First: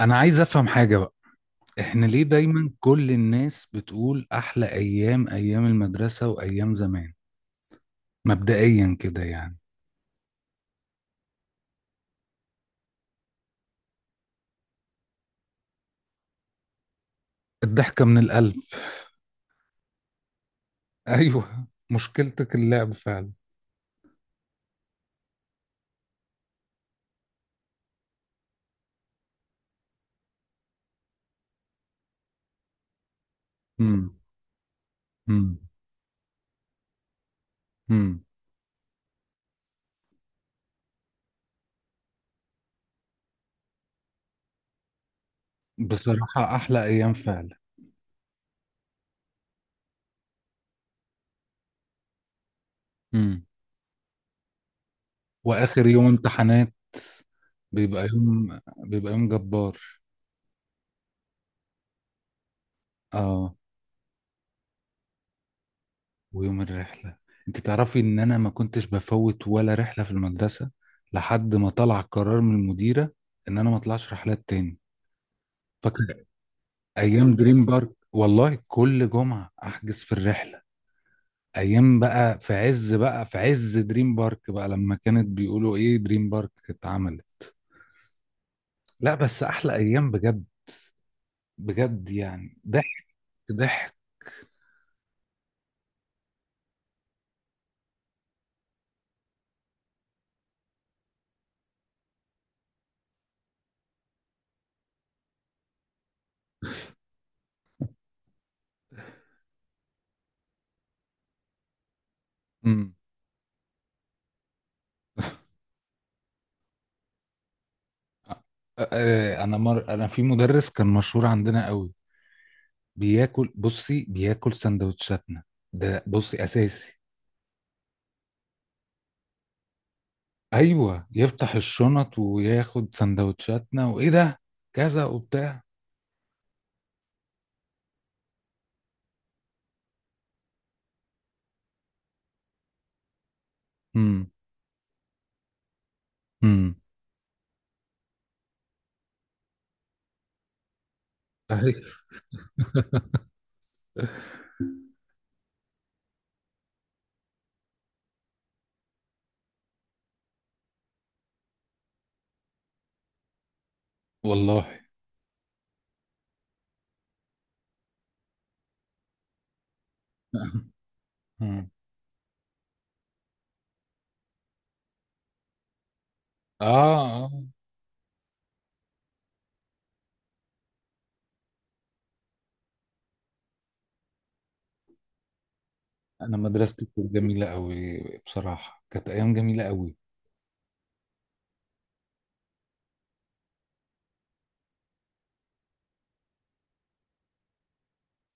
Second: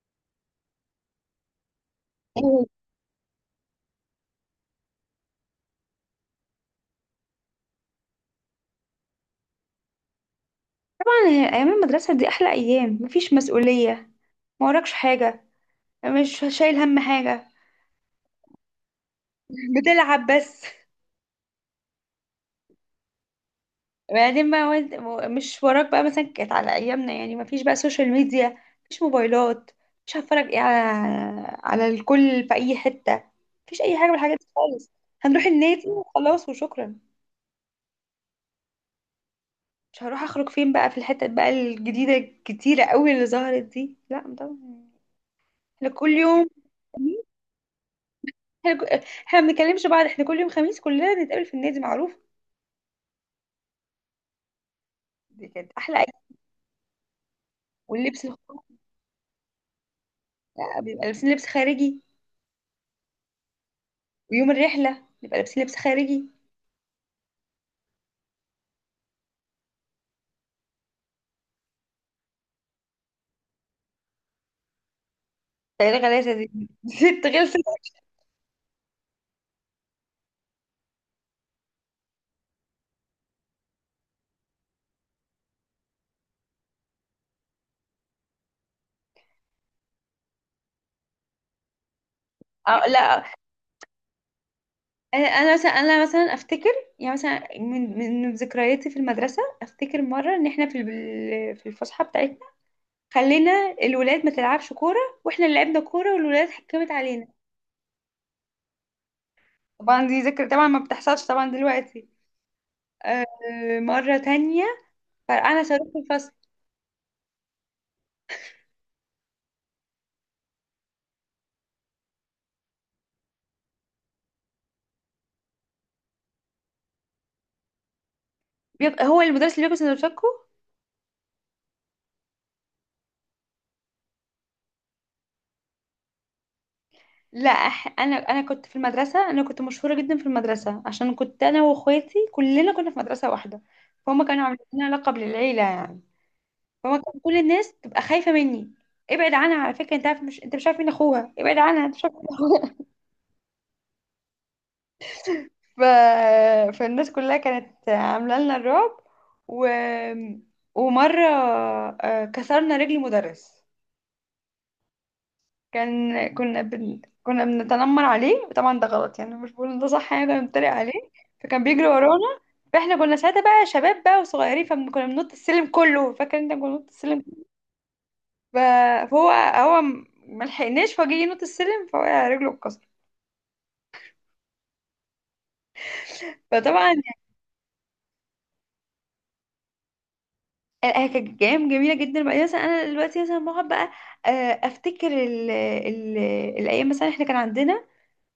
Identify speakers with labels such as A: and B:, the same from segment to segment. A: انا عايز افهم حاجة بقى. احنا ليه
B: طبعا،
A: دايما كل الناس بتقول احلى ايام، ايام المدرسة وايام زمان؟ مبدئيا كده يعني.
B: ايام المدرسه دي احلى ايام. مفيش مسؤوليه، ما وراكش حاجه، مش شايل هم حاجه.
A: الضحكة من القلب.
B: بتلعب بس.
A: ايوه، مشكلتك اللعب فعلا.
B: بعدين بقى مش وراك بقى. مثلا كانت على ايامنا، يعني مفيش بقى سوشيال ميديا، مفيش موبايلات. مش هتفرج ايه على الكل في اي حته. مفيش اي حاجه من
A: امم.
B: الحاجات دي خالص. هنروح
A: امم.
B: النادي وخلاص وشكرا.
A: امم.
B: مش هروح اخرج فين بقى في الحتت بقى الجديده الكتيره قوي اللي ظهرت دي، لا طبعا. احنا كل يوم،
A: بصراحة احلى ايام فعلا.
B: احنا ما بنتكلمش بعض، احنا كل يوم خميس كلنا نتقابل في النادي معروف.
A: امم.
B: دي كانت
A: واخر
B: احلى
A: يوم
B: ايام.
A: امتحانات بيبقى
B: واللبس الخ-
A: يوم بيبقى يوم جبار.
B: بيبقى لابسين لبس خارجي،
A: اه.
B: ويوم الرحله نبقى لابسين لبس خارجي.
A: ويوم الرحلة. انت تعرفي ان انا ما كنتش بفوت ولا رحلة في المدرسة لحد ما طلع قرار من المديرة ان انا ما اطلعش رحلات تاني.
B: تلاته
A: فاكر
B: غلاسه دي ست
A: ايام
B: غلسه.
A: دريم بارك، والله كل جمعة احجز في الرحلة. ايام بقى في عز دريم بارك بقى، لما كانت بيقولوا ايه دريم بارك اتعملت. لا، بس احلى ايام بجد. بجد يعني
B: أو
A: ضحك.
B: لا.
A: ضحك.
B: انا، أنا مثلا افتكر، يعني مثلا من ذكرياتي في المدرسه. افتكر مره ان احنا في الفسحه بتاعتنا، خلينا الولاد ما تلعبش كوره، واحنا اللي لعبنا كوره والولاد حكمت علينا. طبعا دي ذكرى طبعا ما بتحصلش طبعا دلوقتي.
A: امم.
B: آه، مرة تانية فرقعنا صاروخ في الفصل.
A: أ- أ- انا في مدرس كان مشهور عندنا قوي، بياكل بصي، بياكل سندوتشاتنا. ده بصي اساسي.
B: هو المدرس اللي بياكل سندوتشاتكو.
A: ايوه، يفتح الشنط وياخد سندوتشاتنا وايه ده كذا وبتاع.
B: لا، انا كنت في المدرسه، انا كنت مشهوره جدا في المدرسه، عشان كنت انا واخواتي كلنا كنا في مدرسه واحده. فهم
A: امم.
B: كانوا عاملين لنا لقب للعيله يعني.
A: امم.
B: فهم كان كل الناس تبقى خايفه مني، ابعد عنها، على فكره انت مش عارف مين اخوها، ابعد
A: أيوة.
B: عنها انت مش عارف مين اخوها. ف... فالناس كلها كانت عامله لنا الرعب. و... ومره، كسرنا رجل مدرس.
A: والله.
B: كنا بنتنمر عليه، وطبعا ده غلط يعني، مش بقول إن ده صح، يعني ده بنتريق عليه. فكان
A: مم.
B: بيجري ورانا، فاحنا كنا ساعتها بقى شباب بقى وصغيرين، فكنا بننط السلم كله، فاكر انت كنا بننط السلم.
A: آه. اه.
B: ف- فهو ما لحقناش، فجه ينط السلم فوقع، رجله اتكسرت.
A: انا مدرستي
B: فطبعا
A: كانت جميله قوي. بصراحه كانت ايام جميله قوي.
B: يعني هي كانت ايام جميله جدا. بعدين مثلا انا دلوقتي مثلا بقعد بقى آه، افتكر ال ال الايام، مثلا احنا كان عندنا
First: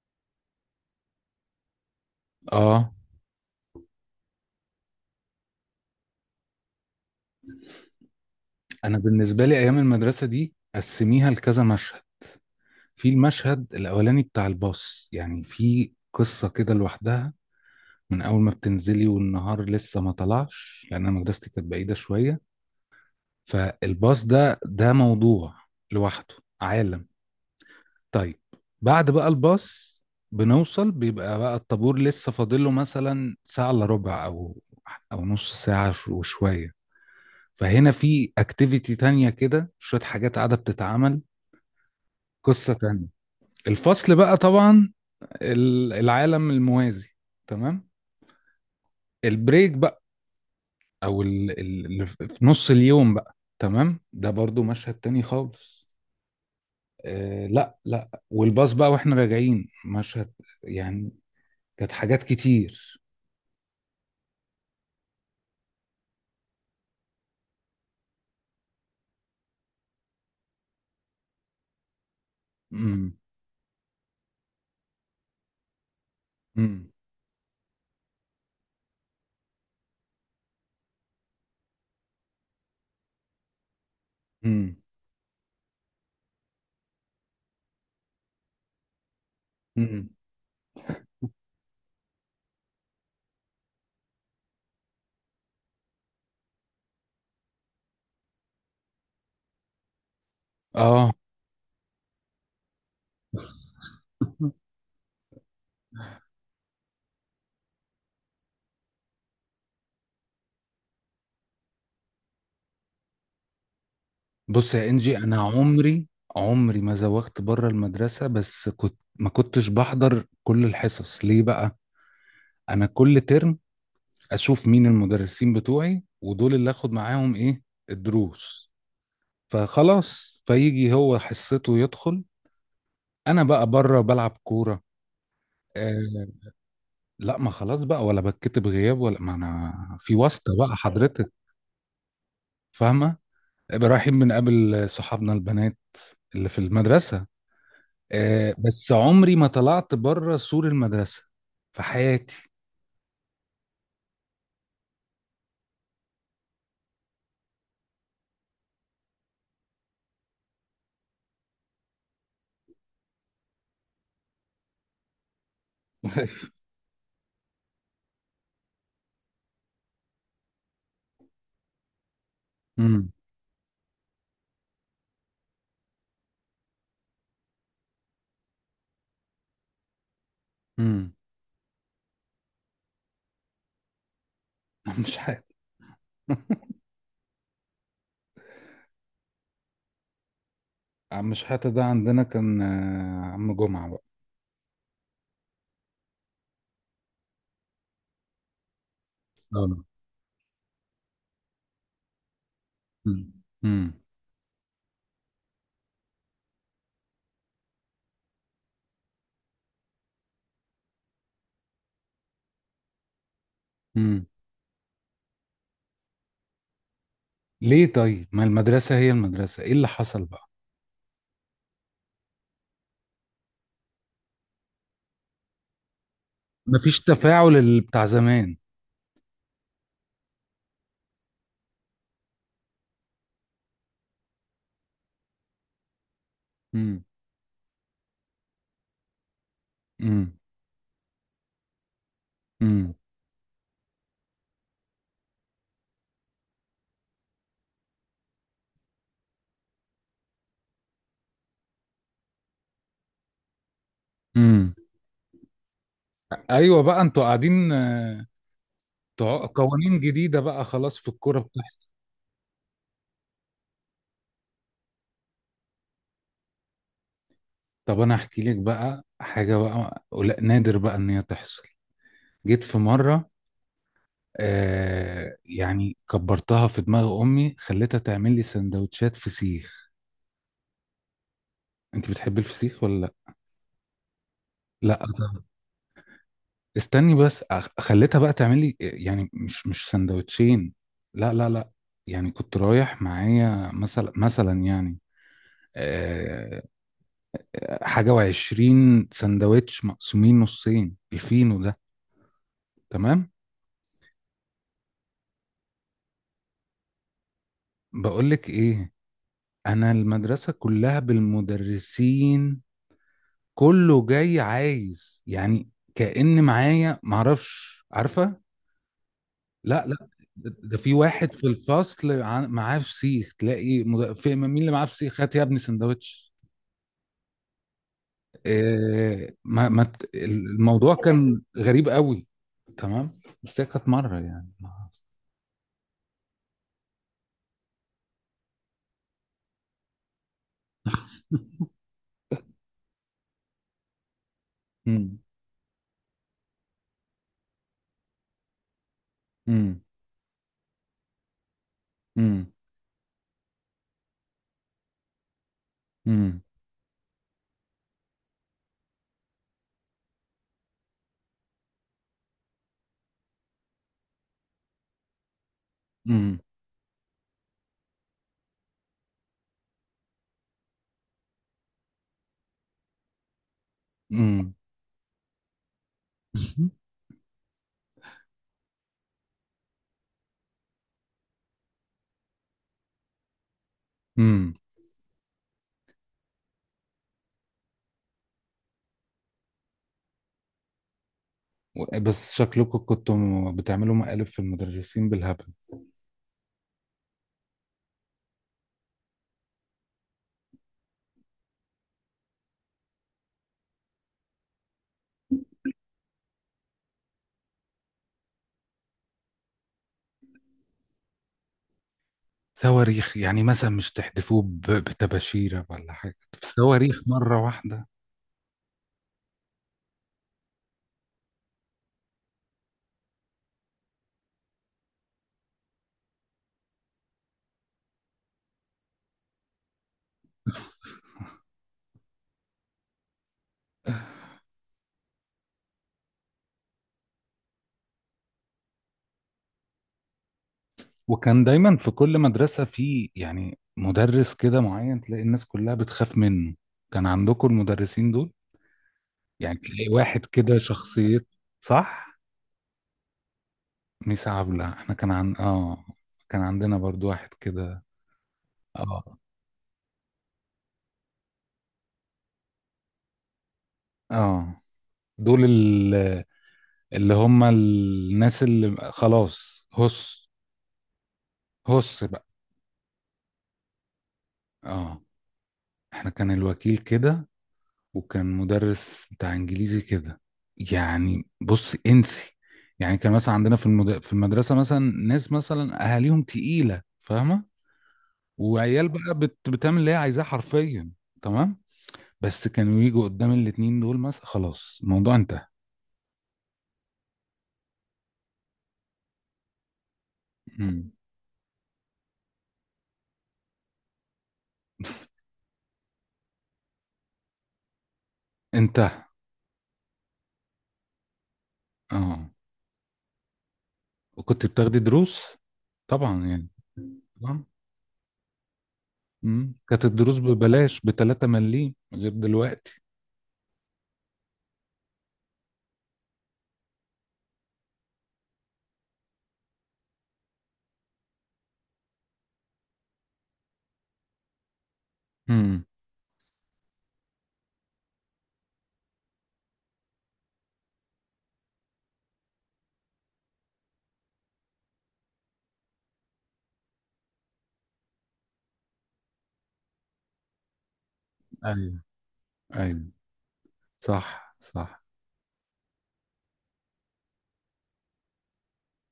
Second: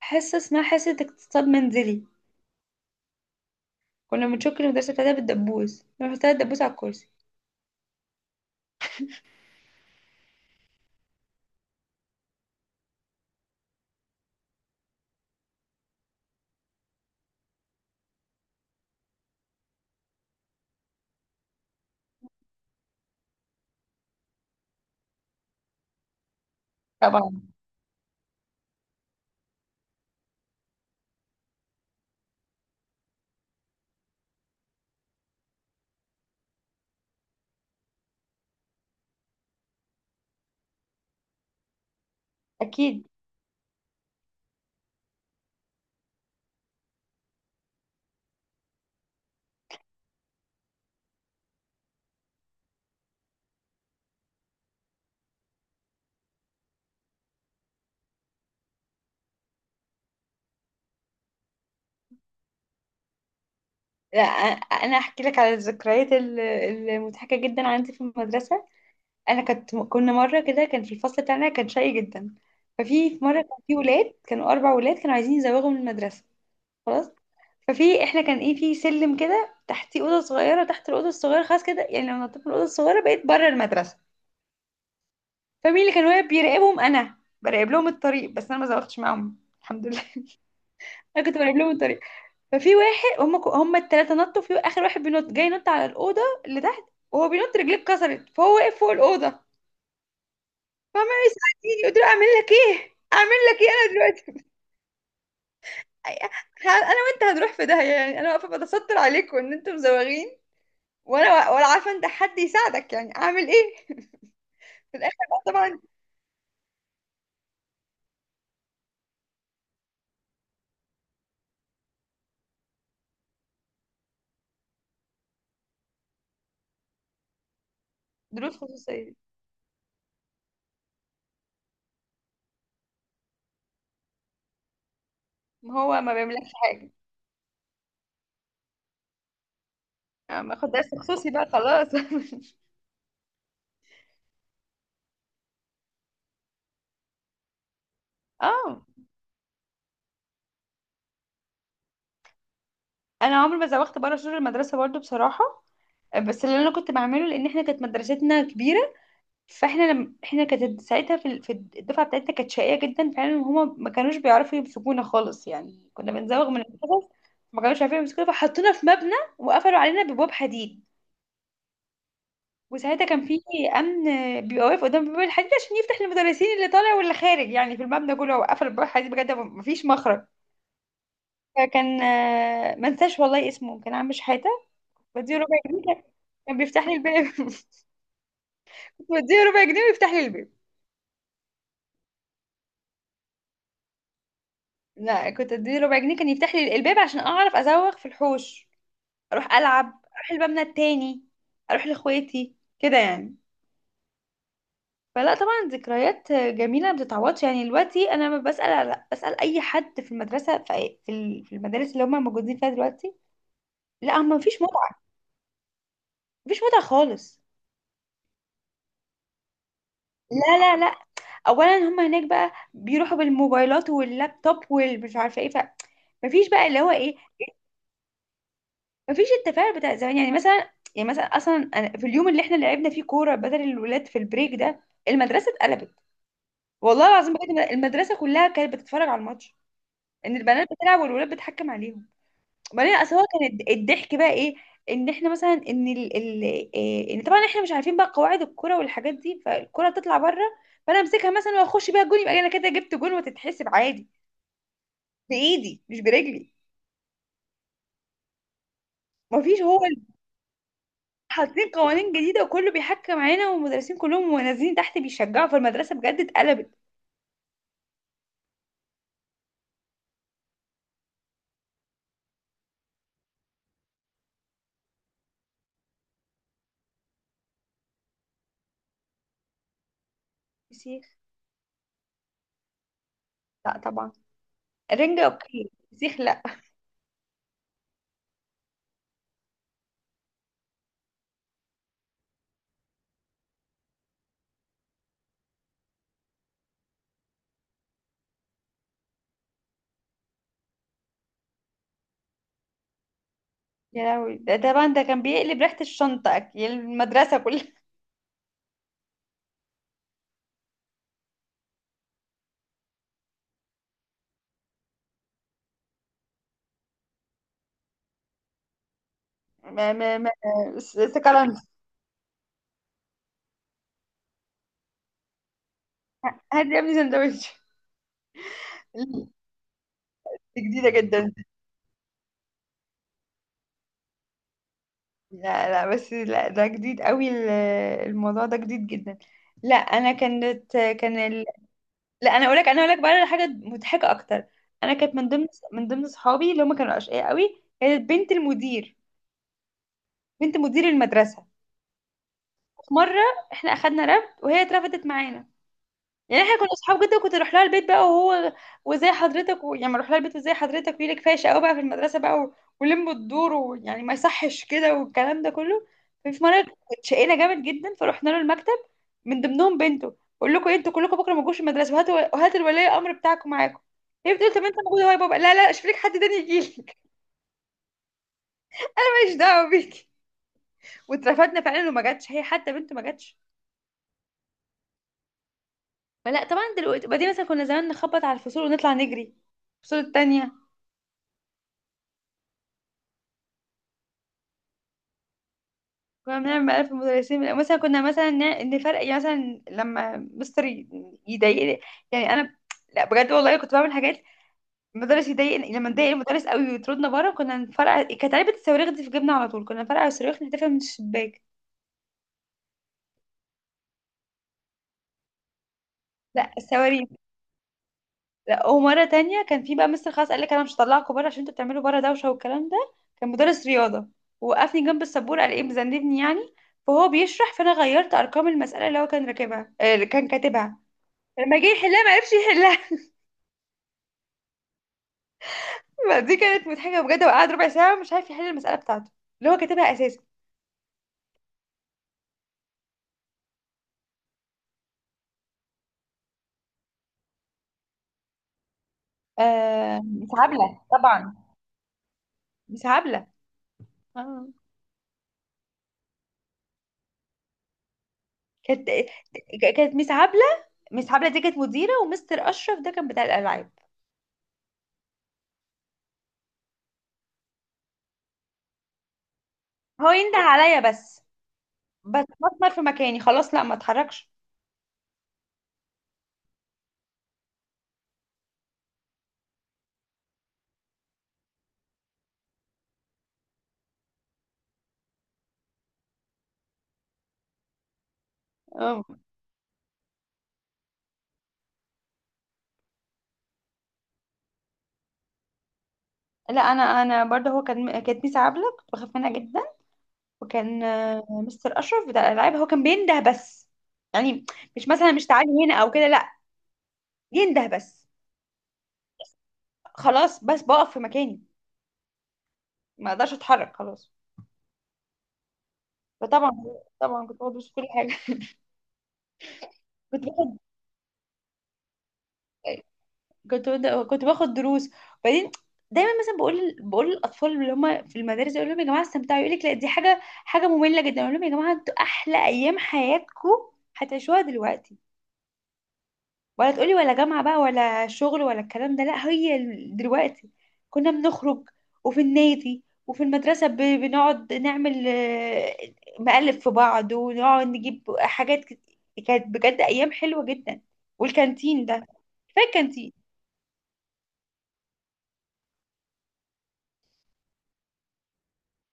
B: حصه، اسمها حصه اقتصاد منزلي.
A: اه.
B: كنا بنشك المدرسه بتاعتها بالدبوس، نروح بتاع الدبوس على الكرسي.
A: انا بالنسبه لي ايام المدرسه دي قسميها لكذا مشهد. في المشهد الاولاني بتاع الباص، يعني في قصه كده لوحدها. من اول ما بتنزلي والنهار لسه ما طلعش، لان انا مدرستي كانت بعيده شويه. فالباص ده موضوع لوحده، عالم.
B: طبعا.
A: طيب. بعد بقى الباص بنوصل، بيبقى بقى الطابور لسه فاضله مثلا ساعه الا ربع او نص ساعه وشويه. فهنا في اكتيفيتي تانية كده، شويه حاجات قاعده بتتعمل. قصه تانية.
B: اكيد.
A: الفصل بقى طبعا، العالم الموازي. تمام. البريك بقى، او اللي في نص اليوم بقى، تمام. ده برضو مشهد تاني خالص. آه لا لا، والباص بقى واحنا راجعين مشهد، يعني كانت حاجات كتير.
B: لا. انا احكي لك على الذكريات المضحكه جدا عندي في المدرسه. انا كنت كنا مره كده، كان في الفصل بتاعنا كان شقي جدا.
A: امم.
B: ففي مره، كان في ولاد كانوا اربع ولاد كانوا عايزين يزوغوا من المدرسه،
A: امم.
B: خلاص. ففي احنا، كان ايه، في سلم كده تحتيه اوضه صغيره، تحت الاوضه الصغيره خلاص كده، يعني لو نطيت من الاوضه الصغيره بقيت بره المدرسه.
A: امم.
B: فمين اللي كان واقف بيراقبهم؟ انا. براقب لهم الطريق بس، انا ما زوغتش معاهم الحمد لله.
A: امم.
B: انا كنت براقب لهم الطريق. ففي واحد، هم الثلاثه نطوا، في اخر واحد بينط جاي ينط على الاوضه اللي تحت، وهو بينط رجليه اتكسرت، فهو واقف فوق الاوضه، فعمال
A: اه.
B: يساعدني. قلت له اعمل لك ايه، اعمل لك ايه انا دلوقتي؟ انا وانت هنروح في داهيه، يعني انا واقفه بتستر عليكم ان انتم مزوغين، ولا عارفه انت حد يساعدك، يعني اعمل ايه؟
A: بص يا
B: في
A: انجي،
B: الاخر
A: انا
B: بقى طبعا.
A: عمري ما زوغت بره المدرسه، بس كنت ما كنتش بحضر كل الحصص. ليه بقى؟ انا كل ترم اشوف مين المدرسين بتوعي ودول اللي اخد معاهم ايه
B: دروس
A: الدروس.
B: خصوصيه.
A: فخلاص، فيجي هو حصته يدخل، انا بقى بره بلعب كوره.
B: ما هو ما
A: آه
B: بيعملكش حاجه.
A: لا، ما خلاص بقى ولا بتكتب غياب، ولا ما انا في
B: أنا ما
A: واسطه
B: اخد
A: بقى
B: درس
A: حضرتك.
B: خصوصي بقى خلاص.
A: فاهمه. رايحين بنقابل صحابنا البنات اللي في المدرسه. آه
B: اه.
A: بس عمري ما طلعت بره سور المدرسه في حياتي.
B: انا عمري ما زوغت بره سور المدرسه برضو بصراحه، بس اللي انا كنت بعمله، لان احنا كانت مدرستنا كبيره. فاحنا لم... احنا كانت ساعتها في الدفعه بتاعتنا كانت شقيه جدا فعلا، هما ما كانوش بيعرفوا يمسكونا خالص، يعني كنا بنزوغ من الحصص. ما كانوش عارفين يمسكونا، فحطونا في مبنى وقفلوا علينا ببواب حديد. وساعتها
A: امم.
B: كان في امن بيبقى واقف قدام باب الحديد عشان يفتح للمدرسين، اللي طالع واللي خارج يعني، في المبنى كله. وقفل باب الحديد بجد مفيش مخرج.
A: امم.
B: فكان ما انساش والله اسمه، كان عم شحاته.
A: عم
B: بديه
A: شحاته.
B: ربع جنيه، كان بيفتح لي الباب. بديه ربع جنيه ويفتح لي الباب.
A: عم شحاته ده عندنا كان عم جمعه بقى.
B: لا، كنت اديله ربع جنيه كان يفتح لي الباب، عشان اعرف ازوغ في الحوش، اروح
A: اه.
B: العب، اروح المبنى التاني، اروح لاخواتي كده
A: امم.
B: يعني.
A: امم.
B: فلا طبعا، ذكريات جميله ما بتتعوضش. يعني دلوقتي انا لما بسال اي حد في المدرسه، في أي- في ال- في المدارس اللي هم موجودين فيها دلوقتي، لا
A: أمم.
B: هم مفيش متعه، مفيش متعه خالص.
A: ليه طيب؟ ما المدرسه هي المدرسه، ايه اللي حصل بقى؟
B: لا، لا، لا. اولا هم هناك بقى بيروحوا بالموبايلات واللابتوب والمش عارفه ايه، ف مفيش بقى اللي هو
A: مفيش
B: ايه،
A: تفاعل بتاع زمان.
B: مفيش التفاعل بتاع زمان. يعني مثلا، يعني مثلا اصلا، أنا في اليوم اللي احنا لعبنا فيه كوره بدل الولاد في البريك ده، المدرسه اتقلبت،
A: امم.
B: والله العظيم بجد. المدرسه كلها كانت بتتفرج على الماتش، ان
A: امم.
B: البنات بتلعب والولاد بتحكم عليهم.
A: امم.
B: وبعدين اصل هو كان الضحك بقى ايه، ان احنا مثلا، ان ال ال إيه، ان طبعا احنا مش عارفين بقى قواعد الكوره والحاجات دي، فالكوره تطلع بره، فانا امسكها مثلا واخش بيها جون، يبقى انا كده جبت جون وتتحسب عادي،
A: امم.
B: بايدي مش برجلي.
A: ايوه بقى، انتوا قاعدين
B: مفيش، هو
A: قوانين جديده بقى، خلاص في الكوره
B: حاطين
A: بتحصل.
B: قوانين جديدة، وكله بيحكم علينا والمدرسين كلهم ونازلين تحت بيشجعوا، فالمدرسة بجد اتقلبت.
A: طب انا احكي لك بقى حاجه بقى نادر بقى ان هي تحصل. جيت في مره يعني كبرتها في دماغ امي، خليتها تعمل لي سندوتشات فسيخ.
B: فسيخ.
A: انت بتحبي الفسيخ ولا؟
B: لا طبعا.
A: لا
B: رنجة
A: لا.
B: اوكي، فسيخ لا.
A: استني بس، خليتها بقى تعمل لي يعني، مش سندوتشين. لا لا لا. يعني كنت رايح معايا مثلا يعني، آه، حاجة وعشرين سندوتش مقسومين نصين الفينو ده. تمام.
B: يا لهوي، ده كان بيقلب ريحة الشنطة، أكل المدرسة كلها.
A: بقولك ايه، انا المدرسة كلها بالمدرسين كله جاي عايز يعني، كأن معايا معرفش عارفة. لا
B: ما
A: لا.
B: ما ما
A: ده في واحد في
B: سكالانس،
A: الفصل معاه فسيخ، تلاقي في مين اللي معاه فسيخ، هات يا ابني سندوتش.
B: هات يا ابني سندوتش.
A: إيه، ما
B: دي جديدة
A: الموضوع
B: جدا.
A: كان غريب قوي. تمام، بس هي كانت مره يعني.
B: لا لا، بس لا، ده جديد قوي. الموضوع ده جديد جدا. لا. انا كانت كان لا، انا اقولك بقى على حاجه مضحكه اكتر. انا كانت
A: امم.
B: من ضمن صحابي اللي هم كانوا اشقياء قوي، كانت بنت المدير.
A: امم.
B: بنت مدير المدرسه،
A: امم.
B: في مره احنا اخدنا رفد وهي اترفدت معانا،
A: امم.
B: يعني احنا كنا اصحاب جدا، وكنت اروح لها البيت بقى، وهو وزي حضرتك، يعني اروح لها البيت وزي حضرتك، ويلي كفايه شقاوه بقى في المدرسه بقى، ولم الدور ويعني ما يصحش كده، والكلام ده كله.
A: امم.
B: ففي مره اتشقينا جامد جدا، فرحنا له المكتب، من ضمنهم بنته. بقول لكم إيه، انتوا كلكم بكره ما تجوش المدرسه، وهاتوا الولي الامر بتاعكم معاكم. هي بتقول:
A: امم.
B: طب انت موجوده اهو يا بابا. لا لا، اشوف لك حد تاني يجي لك. ماليش دعوه بيكي. واترفدنا فعلا، وما جاتش هي، حتى بنته ما جاتش.
A: امم.
B: فلا طبعا. دلوقتي بعدين مثلا، كنا زمان نخبط على الفصول ونطلع نجري الفصول التانية.
A: بس شكلكم كنتوا بتعملوا مقالب في المدرسين بالهبل.
B: كنا بنعمل مقالب في المدرسين، يعني مثلا كنا مثلا نفرق، يعني مثلا لما مستر يضايقني، يعني انا، لا بجد والله كنت بعمل حاجات. المدرس يضايقني، لما نضايق المدرس قوي ويطردنا بره، كنا نفرقع. كانت علبة الصواريخ دي في جيبنا على طول، كنا نفرقع الصواريخ نحدفها من الشباك.
A: صواريخ؟ يعني مثلا مش تحدفوه بتباشيره ولا حاجه؟
B: لا
A: صواريخ
B: الصواريخ.
A: مره واحده.
B: لا، ومرة تانية كان في بقى مستر، خلاص قال لك انا مش هطلعكم بره عشان انتوا بتعملوا بره دوشة والكلام ده. كان مدرس رياضة. وقفني جنب السبورة، قال ايه مذنبني يعني، فهو بيشرح فانا غيرت ارقام المسألة اللي هو كان راكبها، اللي كان كاتبها. لما جه يحلها ما عرفش يحلها، فدي كانت مضحكه بجد، وقعد ربع ساعه مش عارف يحل المساله بتاعته، اللي هو كاتبها اساسا.
A: وكان دايما في كل مدرسة في يعني مدرس كده معين تلاقي الناس كلها بتخاف منه. كان عندكم المدرسين دول؟ يعني تلاقي
B: آه،
A: واحد
B: مس
A: كده
B: عبله
A: شخصية.
B: طبعا.
A: صح.
B: مس عبله.
A: ميس
B: اه.
A: عبلة احنا كان عن اه كان عندنا برضو واحد كده.
B: كانت
A: اه.
B: كانت مس عبله. مس عبله دي كانت مديره، ومستر اشرف ده كان بتاع الالعاب.
A: اه. دول اللي هم الناس اللي خلاص
B: هو
A: هس.
B: ينده عليا بس،
A: هس
B: بس
A: بقى.
B: بتمر في مكاني خلاص، لا ما اتحركش.
A: اه. احنا كان الوكيل كده، وكان مدرس بتاع انجليزي كده، يعني بص انسي. يعني كان مثلا عندنا في المدرسه مثلا ناس مثلا اهاليهم تقيله، فاهمه؟ وعيال
B: آه.
A: بقى بتعمل اللي هي عايزاه حرفيا. تمام. بس كانوا يجوا قدام الاتنين دول مثلا، خلاص الموضوع انتهى.
B: لا، انا برضه، هو كان كانت ميس عبله، كنت بخاف منها جدا. وكان
A: مم.
B: مستر اشرف بتاع الالعاب، هو كان بينده بس، يعني مش مثلا مش تعالي هنا او كده، لا، ينده بس.
A: انتهى.
B: خلاص بس بقف في مكاني،
A: اه.
B: ما اقدرش اتحرك خلاص.
A: وكنت بتاخدي دروس؟ طبعا يعني.
B: فطبعا، كنت
A: طبعا.
B: باخد دروس في كل حاجه.
A: مم. كانت الدروس
B: كنت باخد
A: ببلاش ب 3 مليم غير دلوقتي.
B: كنت باخد دروس. وبعدين دايما مثلا بقول للاطفال اللي هم في المدارس، اقول لهم يا جماعه استمتعوا، يقول لك لا دي حاجه ممله جدا، اقول لهم يا جماعه انتوا احلى ايام حياتكم هتعيشوها دلوقتي.
A: امم.
B: ولا تقولي ولا جامعة بقى ولا شغل ولا الكلام ده، لا هي دلوقتي. كنا بنخرج وفي النادي وفي المدرسة بنقعد نعمل مقلب في بعض، ونقعد نجيب حاجات كانت بجد أيام حلوة جدا.
A: ايوه
B: والكانتين ده، كفاية
A: ايوه.
B: الكانتين.
A: صح صح.